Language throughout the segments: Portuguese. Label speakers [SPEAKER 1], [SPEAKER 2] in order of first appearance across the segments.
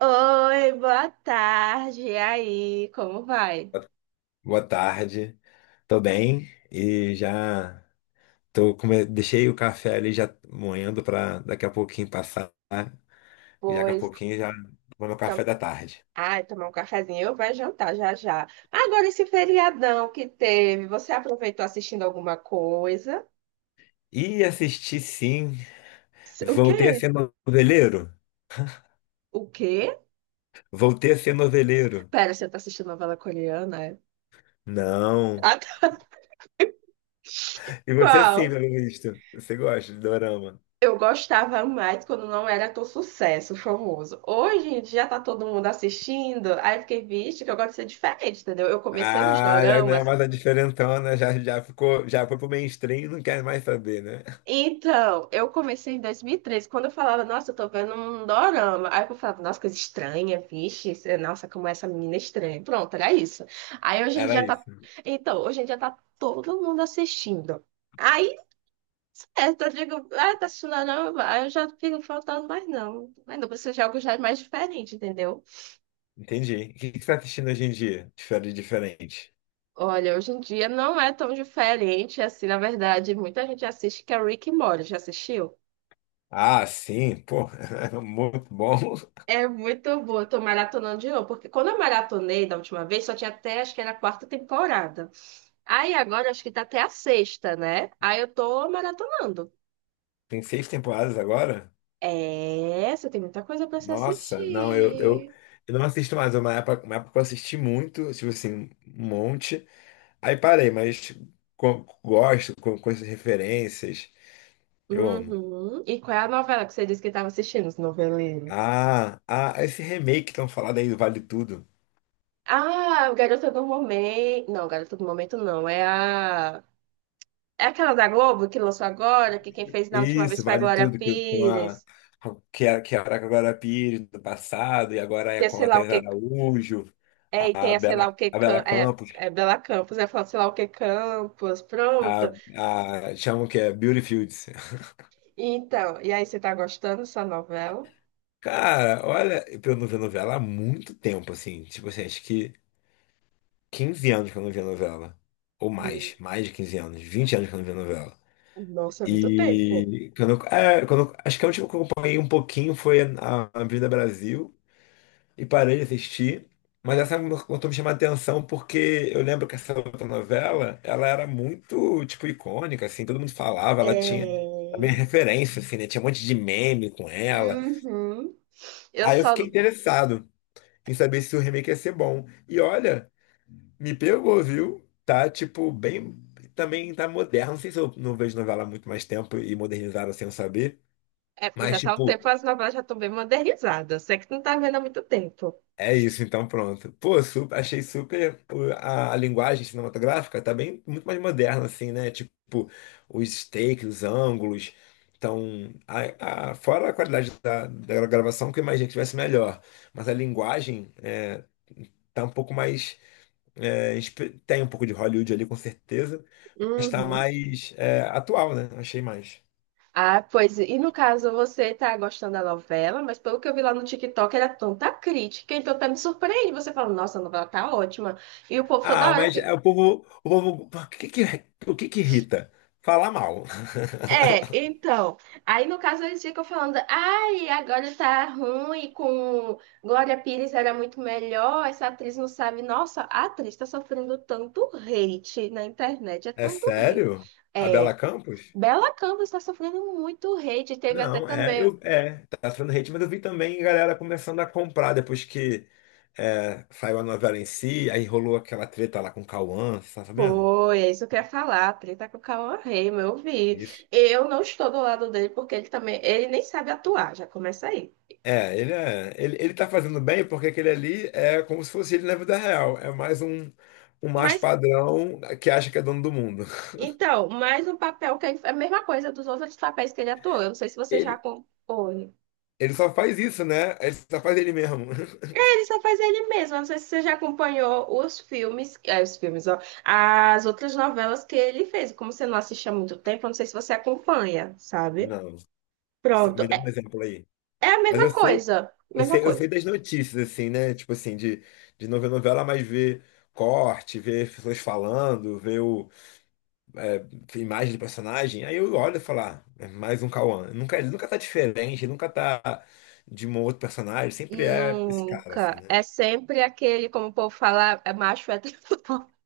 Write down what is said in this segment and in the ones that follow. [SPEAKER 1] Oi, boa tarde. E aí, como vai?
[SPEAKER 2] Boa tarde. Tô bem e já tô come... deixei o café ali já moendo para daqui a pouquinho passar. E daqui a
[SPEAKER 1] Pois,
[SPEAKER 2] pouquinho já vou no
[SPEAKER 1] tom...
[SPEAKER 2] café da tarde.
[SPEAKER 1] ai, tomar um cafezinho, eu vai jantar já já. Agora esse feriadão que teve, você aproveitou assistindo alguma coisa?
[SPEAKER 2] E assisti sim.
[SPEAKER 1] O
[SPEAKER 2] Voltei a
[SPEAKER 1] quê?
[SPEAKER 2] ser noveleiro.
[SPEAKER 1] O quê?
[SPEAKER 2] Voltei a ser noveleiro.
[SPEAKER 1] Pera, você tá assistindo novela coreana? É?
[SPEAKER 2] Não.
[SPEAKER 1] Ah, tá.
[SPEAKER 2] E você sim,
[SPEAKER 1] Qual?
[SPEAKER 2] pelo visto. Você gosta de dorama.
[SPEAKER 1] Eu gostava mais quando não era tão sucesso, famoso. Hoje em dia tá todo mundo assistindo, aí eu fiquei, vixe, que eu gosto de ser diferente, entendeu? Eu comecei nos
[SPEAKER 2] Ah, já não é
[SPEAKER 1] doramas.
[SPEAKER 2] mais a diferentona, já, já ficou, já foi pro mainstream e não quer mais saber, né?
[SPEAKER 1] Então, eu comecei em 2013, quando eu falava, nossa, eu tô vendo um dorama. Aí eu falava, nossa, coisa estranha, vixe, é, nossa, como essa menina é estranha. Pronto, era isso. Aí hoje em
[SPEAKER 2] Era
[SPEAKER 1] dia tá.
[SPEAKER 2] isso.
[SPEAKER 1] Então, hoje em dia tá todo mundo assistindo. Aí, certo, eu digo, ah, tá assistindo não, aí eu já fico faltando, mas não. Mas não, precisa você algo já é mais diferente, entendeu?
[SPEAKER 2] Entendi. O que que você tá assistindo hoje em dia? Diferente, diferente.
[SPEAKER 1] Olha, hoje em dia não é tão diferente assim, na verdade, muita gente assiste que é Rick and Morty, já assistiu?
[SPEAKER 2] Ah, sim, pô, é muito bom.
[SPEAKER 1] É muito boa, eu tô maratonando de novo, porque quando eu maratonei da última vez, só tinha até, acho que era a quarta temporada. Aí agora acho que tá até a sexta, né? Aí eu tô maratonando.
[SPEAKER 2] Tem seis temporadas agora?
[SPEAKER 1] É, você tem muita coisa pra se
[SPEAKER 2] Nossa, não, eu, eu,
[SPEAKER 1] assistir.
[SPEAKER 2] eu não assisto mais. É uma época, uma época eu assisti muito, tipo assim, um monte. Aí parei, mas gosto, com essas referências. Eu amo.
[SPEAKER 1] Uhum. E qual é a novela que você disse que estava assistindo, esse noveleiro?
[SPEAKER 2] Esse remake que estão falando aí do Vale Tudo.
[SPEAKER 1] Ah, o Garota do Momento. Não, Garota do Momento não, é a. É aquela da Globo que lançou agora, que quem fez na última
[SPEAKER 2] Isso,
[SPEAKER 1] vez foi a
[SPEAKER 2] Vale
[SPEAKER 1] Glória
[SPEAKER 2] Tudo, que com a.
[SPEAKER 1] Pires,
[SPEAKER 2] Que era com a Glória Pires do passado, e agora
[SPEAKER 1] que
[SPEAKER 2] é
[SPEAKER 1] é
[SPEAKER 2] com
[SPEAKER 1] sei
[SPEAKER 2] a
[SPEAKER 1] lá o
[SPEAKER 2] Thais
[SPEAKER 1] que.
[SPEAKER 2] Araújo.
[SPEAKER 1] É, e
[SPEAKER 2] a
[SPEAKER 1] tem a sei
[SPEAKER 2] Bela,
[SPEAKER 1] lá o que
[SPEAKER 2] a Bela
[SPEAKER 1] É,
[SPEAKER 2] Campos,
[SPEAKER 1] é Bela Campos, é falar sei lá o que Campos,
[SPEAKER 2] a,
[SPEAKER 1] pronto.
[SPEAKER 2] a chamam que é Beauty Fields.
[SPEAKER 1] Então, e aí você tá gostando dessa novela?
[SPEAKER 2] Cara, olha, pra eu não ver novela há muito tempo, assim. Tipo assim, acho que 15 anos que eu não via novela. Ou
[SPEAKER 1] Hum,
[SPEAKER 2] mais, mais de 15 anos, 20 anos que eu não via novela.
[SPEAKER 1] Nossa, é muito tempo.
[SPEAKER 2] E quando, quando acho que a última que eu acompanhei um pouquinho foi a Avenida Brasil. E parei de assistir. Mas começou a me chamar a atenção porque eu lembro que essa outra novela, ela era muito, tipo, icônica, assim, todo mundo falava, ela tinha também
[SPEAKER 1] É.
[SPEAKER 2] referência, assim, né? Tinha um monte de meme com ela.
[SPEAKER 1] Uhum. Eu
[SPEAKER 2] Aí eu
[SPEAKER 1] só.
[SPEAKER 2] fiquei interessado em saber se o remake ia ser bom. E olha, me pegou, viu? Tá, tipo, bem... Também tá moderno, não sei se eu não vejo novela há muito mais tempo e modernizaram sem eu saber,
[SPEAKER 1] É porque já
[SPEAKER 2] mas,
[SPEAKER 1] tá um
[SPEAKER 2] tipo,
[SPEAKER 1] tempo, as novelas já estão bem modernizadas. Você que não tá vendo há muito tempo.
[SPEAKER 2] é isso, então pronto. Pô, super, achei super pô, a linguagem cinematográfica tá bem muito mais moderna assim, né? Tipo, os takes, os ângulos. Então, fora a qualidade da gravação, que eu imaginei que tivesse melhor, mas a linguagem tá um pouco mais tem um pouco de Hollywood ali com certeza, mas tá
[SPEAKER 1] Uhum.
[SPEAKER 2] mais é, atual, né? Achei mais.
[SPEAKER 1] Ah, pois, e no caso, você tá gostando da novela, mas pelo que eu vi lá no TikTok, era tanta crítica, então tá me surpreendendo. Você fala, nossa, a novela tá ótima. E o povo toda
[SPEAKER 2] Ah,
[SPEAKER 1] hora.
[SPEAKER 2] mas é, o povo, o povo, o que que irrita? Falar mal.
[SPEAKER 1] É, então, aí no caso eles ficam falando, ai, agora tá ruim, com Glória Pires era muito melhor, essa atriz não sabe, nossa, a atriz tá sofrendo tanto hate na internet, é
[SPEAKER 2] É
[SPEAKER 1] tanto hate.
[SPEAKER 2] sério? A Bela
[SPEAKER 1] É,
[SPEAKER 2] Campos?
[SPEAKER 1] Bela Canvas tá sofrendo muito hate, teve até
[SPEAKER 2] Não, é,
[SPEAKER 1] também,
[SPEAKER 2] é, tá sendo hate, mas eu vi também galera começando a comprar depois que é, saiu a novela em si, aí rolou aquela treta lá com o Cauã, você tá sabendo?
[SPEAKER 1] foi, é isso que eu ia falar, a treta com o Cauã Raymond, eu vi.
[SPEAKER 2] Isso.
[SPEAKER 1] Eu não estou do lado dele, porque ele também, ele nem sabe atuar, já começa aí.
[SPEAKER 2] É, ele tá fazendo bem porque aquele ali é como se fosse ele na vida real, é mais um, um macho
[SPEAKER 1] Mas
[SPEAKER 2] padrão que acha que é dono do mundo.
[SPEAKER 1] então, mais um papel que é a mesma coisa dos outros papéis que ele atuou. Eu não sei se você já
[SPEAKER 2] Ele,
[SPEAKER 1] acompanhou.
[SPEAKER 2] Ele só faz isso, né? Ele só faz ele mesmo.
[SPEAKER 1] É, ele só faz ele mesmo. Eu não sei se você já acompanhou os filmes, os filmes, ó, as outras novelas que ele fez. Como você não assiste há muito tempo, eu não sei se você acompanha, sabe?
[SPEAKER 2] Não,
[SPEAKER 1] Pronto.
[SPEAKER 2] me dá um
[SPEAKER 1] É,
[SPEAKER 2] exemplo aí.
[SPEAKER 1] é a
[SPEAKER 2] Mas
[SPEAKER 1] mesma
[SPEAKER 2] eu sei
[SPEAKER 1] coisa. Mesma
[SPEAKER 2] Eu
[SPEAKER 1] coisa.
[SPEAKER 2] sei das notícias, assim, né? Tipo assim, de não ver novela, mas ver corte, ver pessoas falando, é, imagem do personagem. Aí eu olho e falo, ah, é mais um Cauã. Nunca, ele nunca tá diferente, ele nunca tá de um outro personagem. Sempre é esse cara, assim,
[SPEAKER 1] Nunca.
[SPEAKER 2] né?
[SPEAKER 1] É sempre aquele, como o povo fala, é macho hétero.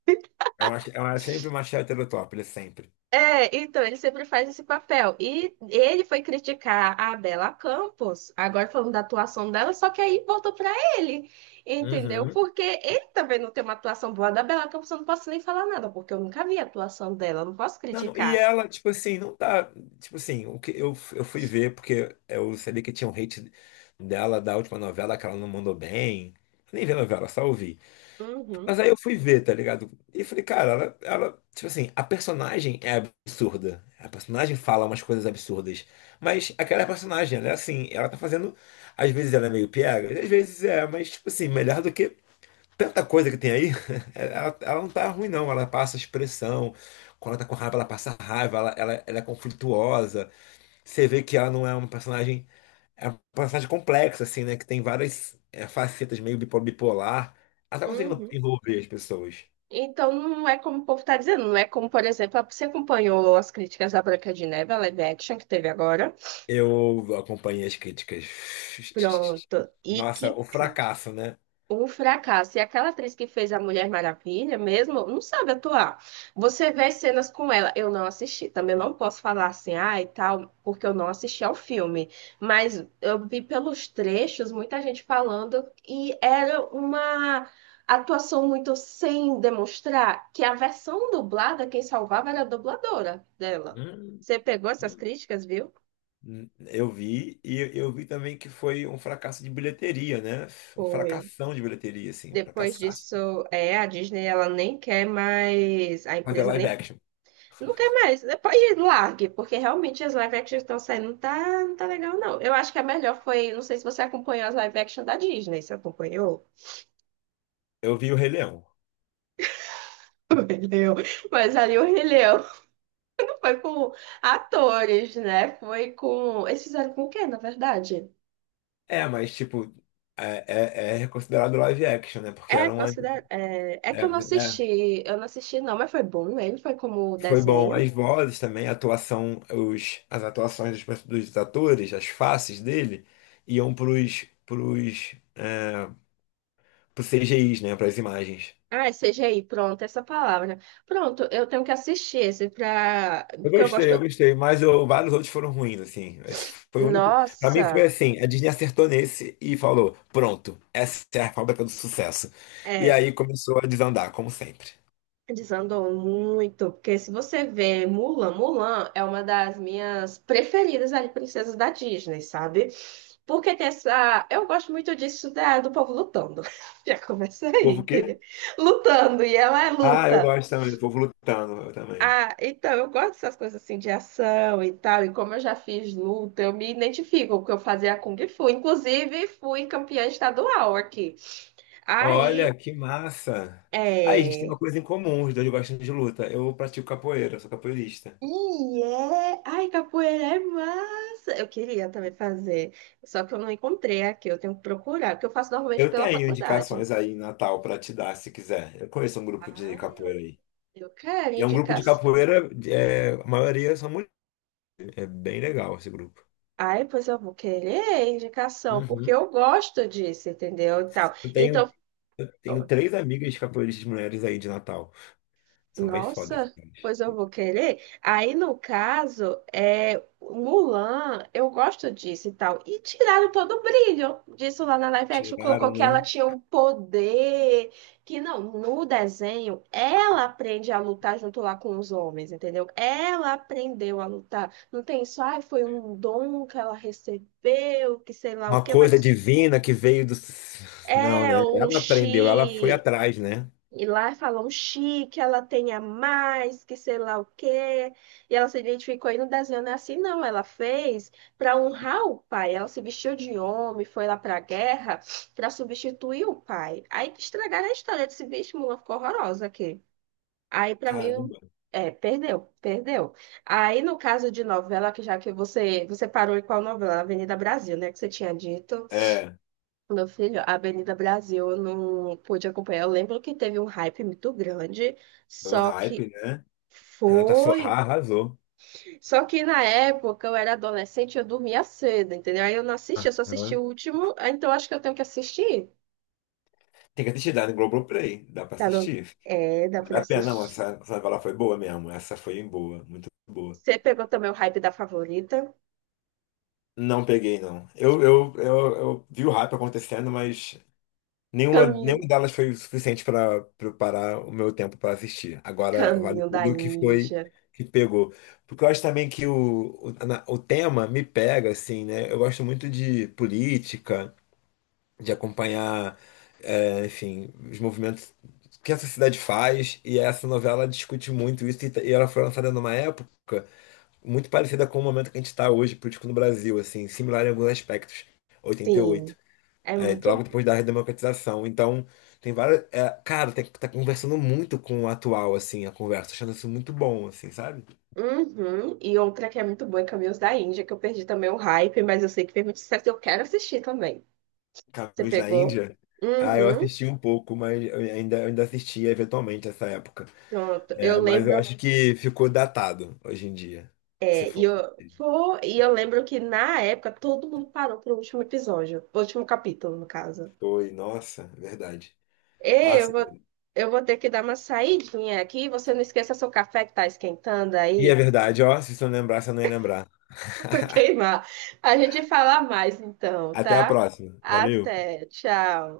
[SPEAKER 2] É, é sempre uma hétero top, ele é sempre.
[SPEAKER 1] É, então, ele sempre faz esse papel. E ele foi criticar a Bela Campos, agora falando da atuação dela, só que aí voltou pra ele, entendeu?
[SPEAKER 2] Uhum.
[SPEAKER 1] Porque ele também não tem uma atuação boa da Bela Campos, eu não posso nem falar nada, porque eu nunca vi a atuação dela, eu não posso
[SPEAKER 2] Não, e
[SPEAKER 1] criticar.
[SPEAKER 2] ela, tipo assim, não tá. Tipo assim, eu fui ver, porque eu sabia que tinha um hate dela da última novela que ela não mandou bem. Eu nem vi a novela, só ouvi. Mas
[SPEAKER 1] Uhum,
[SPEAKER 2] aí eu fui ver, tá ligado? E falei, cara, ela, tipo assim, a personagem é absurda. A personagem fala umas coisas absurdas. Mas aquela personagem, ela é assim, ela tá fazendo. Às vezes ela é meio piega, às vezes é, mas, tipo assim, melhor do que tanta coisa que tem aí. Ela não tá ruim, não. Ela passa expressão. Quando ela tá com raiva, ela passa raiva, ela é conflituosa. Você vê que ela não é uma personagem. É uma personagem complexa, assim, né? Que tem várias é, facetas meio bipolar. Ela tá conseguindo
[SPEAKER 1] uhum.
[SPEAKER 2] envolver as pessoas.
[SPEAKER 1] Então, não é como o povo tá dizendo, não é como, por exemplo, você acompanhou as críticas da Branca de Neve, a live action que teve agora?
[SPEAKER 2] Eu acompanhei as críticas.
[SPEAKER 1] Pronto. E
[SPEAKER 2] Nossa,
[SPEAKER 1] que
[SPEAKER 2] o
[SPEAKER 1] crítica.
[SPEAKER 2] fracasso, né?
[SPEAKER 1] Um fracasso. E aquela atriz que fez a Mulher Maravilha mesmo não sabe atuar. Você vê as cenas com ela. Eu não assisti. Também não posso falar assim, ah, e tal, porque eu não assisti ao filme. Mas eu vi pelos trechos muita gente falando e era uma atuação muito sem demonstrar que a versão dublada, quem salvava era a dubladora dela.
[SPEAKER 2] Hum,
[SPEAKER 1] Você pegou essas críticas, viu?
[SPEAKER 2] Eu vi, e eu vi também que foi um fracasso de bilheteria, né? Um
[SPEAKER 1] Foi.
[SPEAKER 2] fracasção de bilheteria, assim,
[SPEAKER 1] Depois
[SPEAKER 2] fracassaço.
[SPEAKER 1] disso, é, a Disney ela nem quer mais, a
[SPEAKER 2] Mas é
[SPEAKER 1] empresa
[SPEAKER 2] live
[SPEAKER 1] nem.
[SPEAKER 2] action.
[SPEAKER 1] Não quer mais. Depois largue, porque realmente as live action que estão saindo não tá, não tá legal, não. Eu acho que a melhor foi. Não sei se você acompanhou as live action da Disney, você acompanhou?
[SPEAKER 2] Eu vi o Rei Leão.
[SPEAKER 1] O Rei Leão. Mas ali o Rei Leão não foi com atores, né? Foi com. Eles fizeram com o quê, na verdade?
[SPEAKER 2] É, mas, tipo, é, é reconsiderado live action, né? Porque
[SPEAKER 1] É,
[SPEAKER 2] era uma.
[SPEAKER 1] é, é que
[SPEAKER 2] É,
[SPEAKER 1] eu não
[SPEAKER 2] né?
[SPEAKER 1] assisti. Eu não assisti, não, mas foi bom. Né? Ele foi como
[SPEAKER 2] Foi bom.
[SPEAKER 1] desenho.
[SPEAKER 2] As vozes também, a atuação, as atuações dos, dos atores, as faces dele, iam pros CGIs, né? Para as imagens.
[SPEAKER 1] Ah, é CGI, pronto, essa palavra. Pronto, eu tenho que assistir esse pra. Porque eu
[SPEAKER 2] Eu
[SPEAKER 1] gosto.
[SPEAKER 2] gostei, mas vários outros foram ruins, assim. Esse foi o único. Pra mim
[SPEAKER 1] Nossa!
[SPEAKER 2] foi assim, a Disney acertou nesse e falou: pronto, essa é a fábrica do sucesso. E
[SPEAKER 1] É,
[SPEAKER 2] aí começou a desandar, como sempre.
[SPEAKER 1] desandou muito, porque se você vê Mulan, Mulan é uma das minhas preferidas ali, princesas da Disney, sabe? Porque tem essa. Eu gosto muito disso da, do povo lutando. Já começa
[SPEAKER 2] O
[SPEAKER 1] aí,
[SPEAKER 2] povo o
[SPEAKER 1] entendeu?
[SPEAKER 2] quê?
[SPEAKER 1] Lutando, e ela é
[SPEAKER 2] Ah, eu
[SPEAKER 1] luta.
[SPEAKER 2] gosto também, do povo lutando, eu também.
[SPEAKER 1] Ah, então eu gosto dessas coisas assim de ação e tal, e como eu já fiz luta, eu me identifico, porque eu fazia Kung Fu. Inclusive, fui campeã estadual aqui.
[SPEAKER 2] Olha,
[SPEAKER 1] Aí.
[SPEAKER 2] que massa! Aí, a gente tem uma
[SPEAKER 1] É...
[SPEAKER 2] coisa em comum, os dois gostam de luta. Eu pratico capoeira, sou capoeirista.
[SPEAKER 1] E é. Ai, capoeira é massa! Eu queria também fazer, só que eu não encontrei aqui, eu tenho que procurar, porque eu faço normalmente
[SPEAKER 2] Eu
[SPEAKER 1] pela
[SPEAKER 2] tenho
[SPEAKER 1] faculdade.
[SPEAKER 2] indicações aí em Natal para te dar, se quiser. Eu conheço um grupo de
[SPEAKER 1] Ai,
[SPEAKER 2] capoeira aí.
[SPEAKER 1] eu quero
[SPEAKER 2] E é um grupo de
[SPEAKER 1] indicação.
[SPEAKER 2] capoeira, é, a maioria são mulheres. É bem legal esse grupo.
[SPEAKER 1] Ai, pois eu vou querer indicação, porque
[SPEAKER 2] Uhum.
[SPEAKER 1] eu gosto disso, entendeu? E tal.
[SPEAKER 2] Eu tenho,
[SPEAKER 1] Então.
[SPEAKER 2] eu tenho três amigas capoeiristas mulheres aí de Natal. São bem fodas. Essas
[SPEAKER 1] Nossa,
[SPEAKER 2] mulheres.
[SPEAKER 1] pois eu vou querer. Aí, no caso, é, Mulan, eu gosto disso e tal. E tiraram todo o brilho disso lá na live action. Colocou
[SPEAKER 2] Tiraram,
[SPEAKER 1] que ela
[SPEAKER 2] né?
[SPEAKER 1] tinha um poder. Que não, no desenho, ela aprende a lutar junto lá com os homens, entendeu? Ela aprendeu a lutar. Não tem só, ai, foi um dom que ela recebeu, que sei lá o
[SPEAKER 2] Uma
[SPEAKER 1] quê,
[SPEAKER 2] coisa
[SPEAKER 1] mas.
[SPEAKER 2] divina que veio do. Não,
[SPEAKER 1] É
[SPEAKER 2] né?
[SPEAKER 1] um
[SPEAKER 2] Ela aprendeu, ela foi
[SPEAKER 1] chi,
[SPEAKER 2] atrás, né?
[SPEAKER 1] e lá falam chique, que ela tem a mais, que sei lá o quê. E ela se identificou e no desenho não é assim, não. Ela fez para honrar o pai. Ela se vestiu de homem, foi lá para a guerra para substituir o pai. Aí estragaram a história desse bicho, Mulan ficou horrorosa aqui. Aí para mim,
[SPEAKER 2] Caramba.
[SPEAKER 1] é, perdeu, perdeu. Aí no caso de novela, que já que você, você parou em qual novela? Avenida Brasil, né? Que você tinha dito.
[SPEAKER 2] É.
[SPEAKER 1] Meu filho, a Avenida Brasil, eu não pude acompanhar. Eu lembro que teve um hype muito grande,
[SPEAKER 2] É um
[SPEAKER 1] só que
[SPEAKER 2] hype, né? Renata
[SPEAKER 1] foi.
[SPEAKER 2] Sorrah arrasou.
[SPEAKER 1] Só que na época eu era adolescente, eu dormia cedo, entendeu? Aí eu não assisti, eu só assisti
[SPEAKER 2] Aham.
[SPEAKER 1] o último, ah, então acho que eu tenho que assistir.
[SPEAKER 2] Tem que assistir, dá no Globoplay, dá pra
[SPEAKER 1] Tá no...
[SPEAKER 2] assistir.
[SPEAKER 1] É, dá
[SPEAKER 2] Vale
[SPEAKER 1] pra
[SPEAKER 2] a pena, não,
[SPEAKER 1] assistir.
[SPEAKER 2] essa novela foi boa mesmo, essa foi boa, muito boa.
[SPEAKER 1] Você pegou também o hype da favorita?
[SPEAKER 2] Não peguei, não. Eu, eu vi o hype acontecendo, mas
[SPEAKER 1] Caminho,
[SPEAKER 2] nenhuma delas foi o suficiente para preparar o meu tempo para assistir. Agora vale
[SPEAKER 1] Caminho da
[SPEAKER 2] tudo o que foi
[SPEAKER 1] Índia.
[SPEAKER 2] que pegou. Porque eu acho também que o tema me pega, assim, né? Eu gosto muito de política, de acompanhar, é, enfim, os movimentos que a sociedade faz, e essa novela discute muito isso, e ela foi lançada numa época muito parecida com o momento que a gente está hoje, político no Brasil, assim, similar em alguns aspectos,
[SPEAKER 1] Sim.
[SPEAKER 2] 88,
[SPEAKER 1] É
[SPEAKER 2] é, logo
[SPEAKER 1] muito.
[SPEAKER 2] depois da redemocratização, então tem várias, é, cara, tem, tá conversando muito com o atual, assim, a conversa, achando isso muito bom, assim, sabe?
[SPEAKER 1] Uhum. E outra que é muito boa é Caminhos da Índia, que eu perdi também o hype, mas eu sei que fez muito sucesso e eu quero assistir também. Você
[SPEAKER 2] Caminhos da
[SPEAKER 1] pegou?
[SPEAKER 2] Índia, ah, eu
[SPEAKER 1] Uhum.
[SPEAKER 2] assisti um pouco, mas eu ainda assistia eventualmente essa época.
[SPEAKER 1] Pronto. Eu
[SPEAKER 2] É, mas eu
[SPEAKER 1] lembro.
[SPEAKER 2] acho que ficou datado hoje em dia. Você
[SPEAKER 1] É, e
[SPEAKER 2] for.
[SPEAKER 1] eu, foi, e eu lembro que na época todo mundo parou pro último episódio. Último capítulo, no caso.
[SPEAKER 2] Foi, nossa, verdade.
[SPEAKER 1] Ei,
[SPEAKER 2] Nossa.
[SPEAKER 1] eu vou ter que dar uma saidinha aqui. Você não esqueça seu café que tá esquentando
[SPEAKER 2] E é
[SPEAKER 1] aí.
[SPEAKER 2] verdade, ó. Se você não lembrasse, eu não ia lembrar.
[SPEAKER 1] Vai queimar. A gente fala mais então,
[SPEAKER 2] Até a
[SPEAKER 1] tá?
[SPEAKER 2] próxima. Valeu.
[SPEAKER 1] Até. Tchau.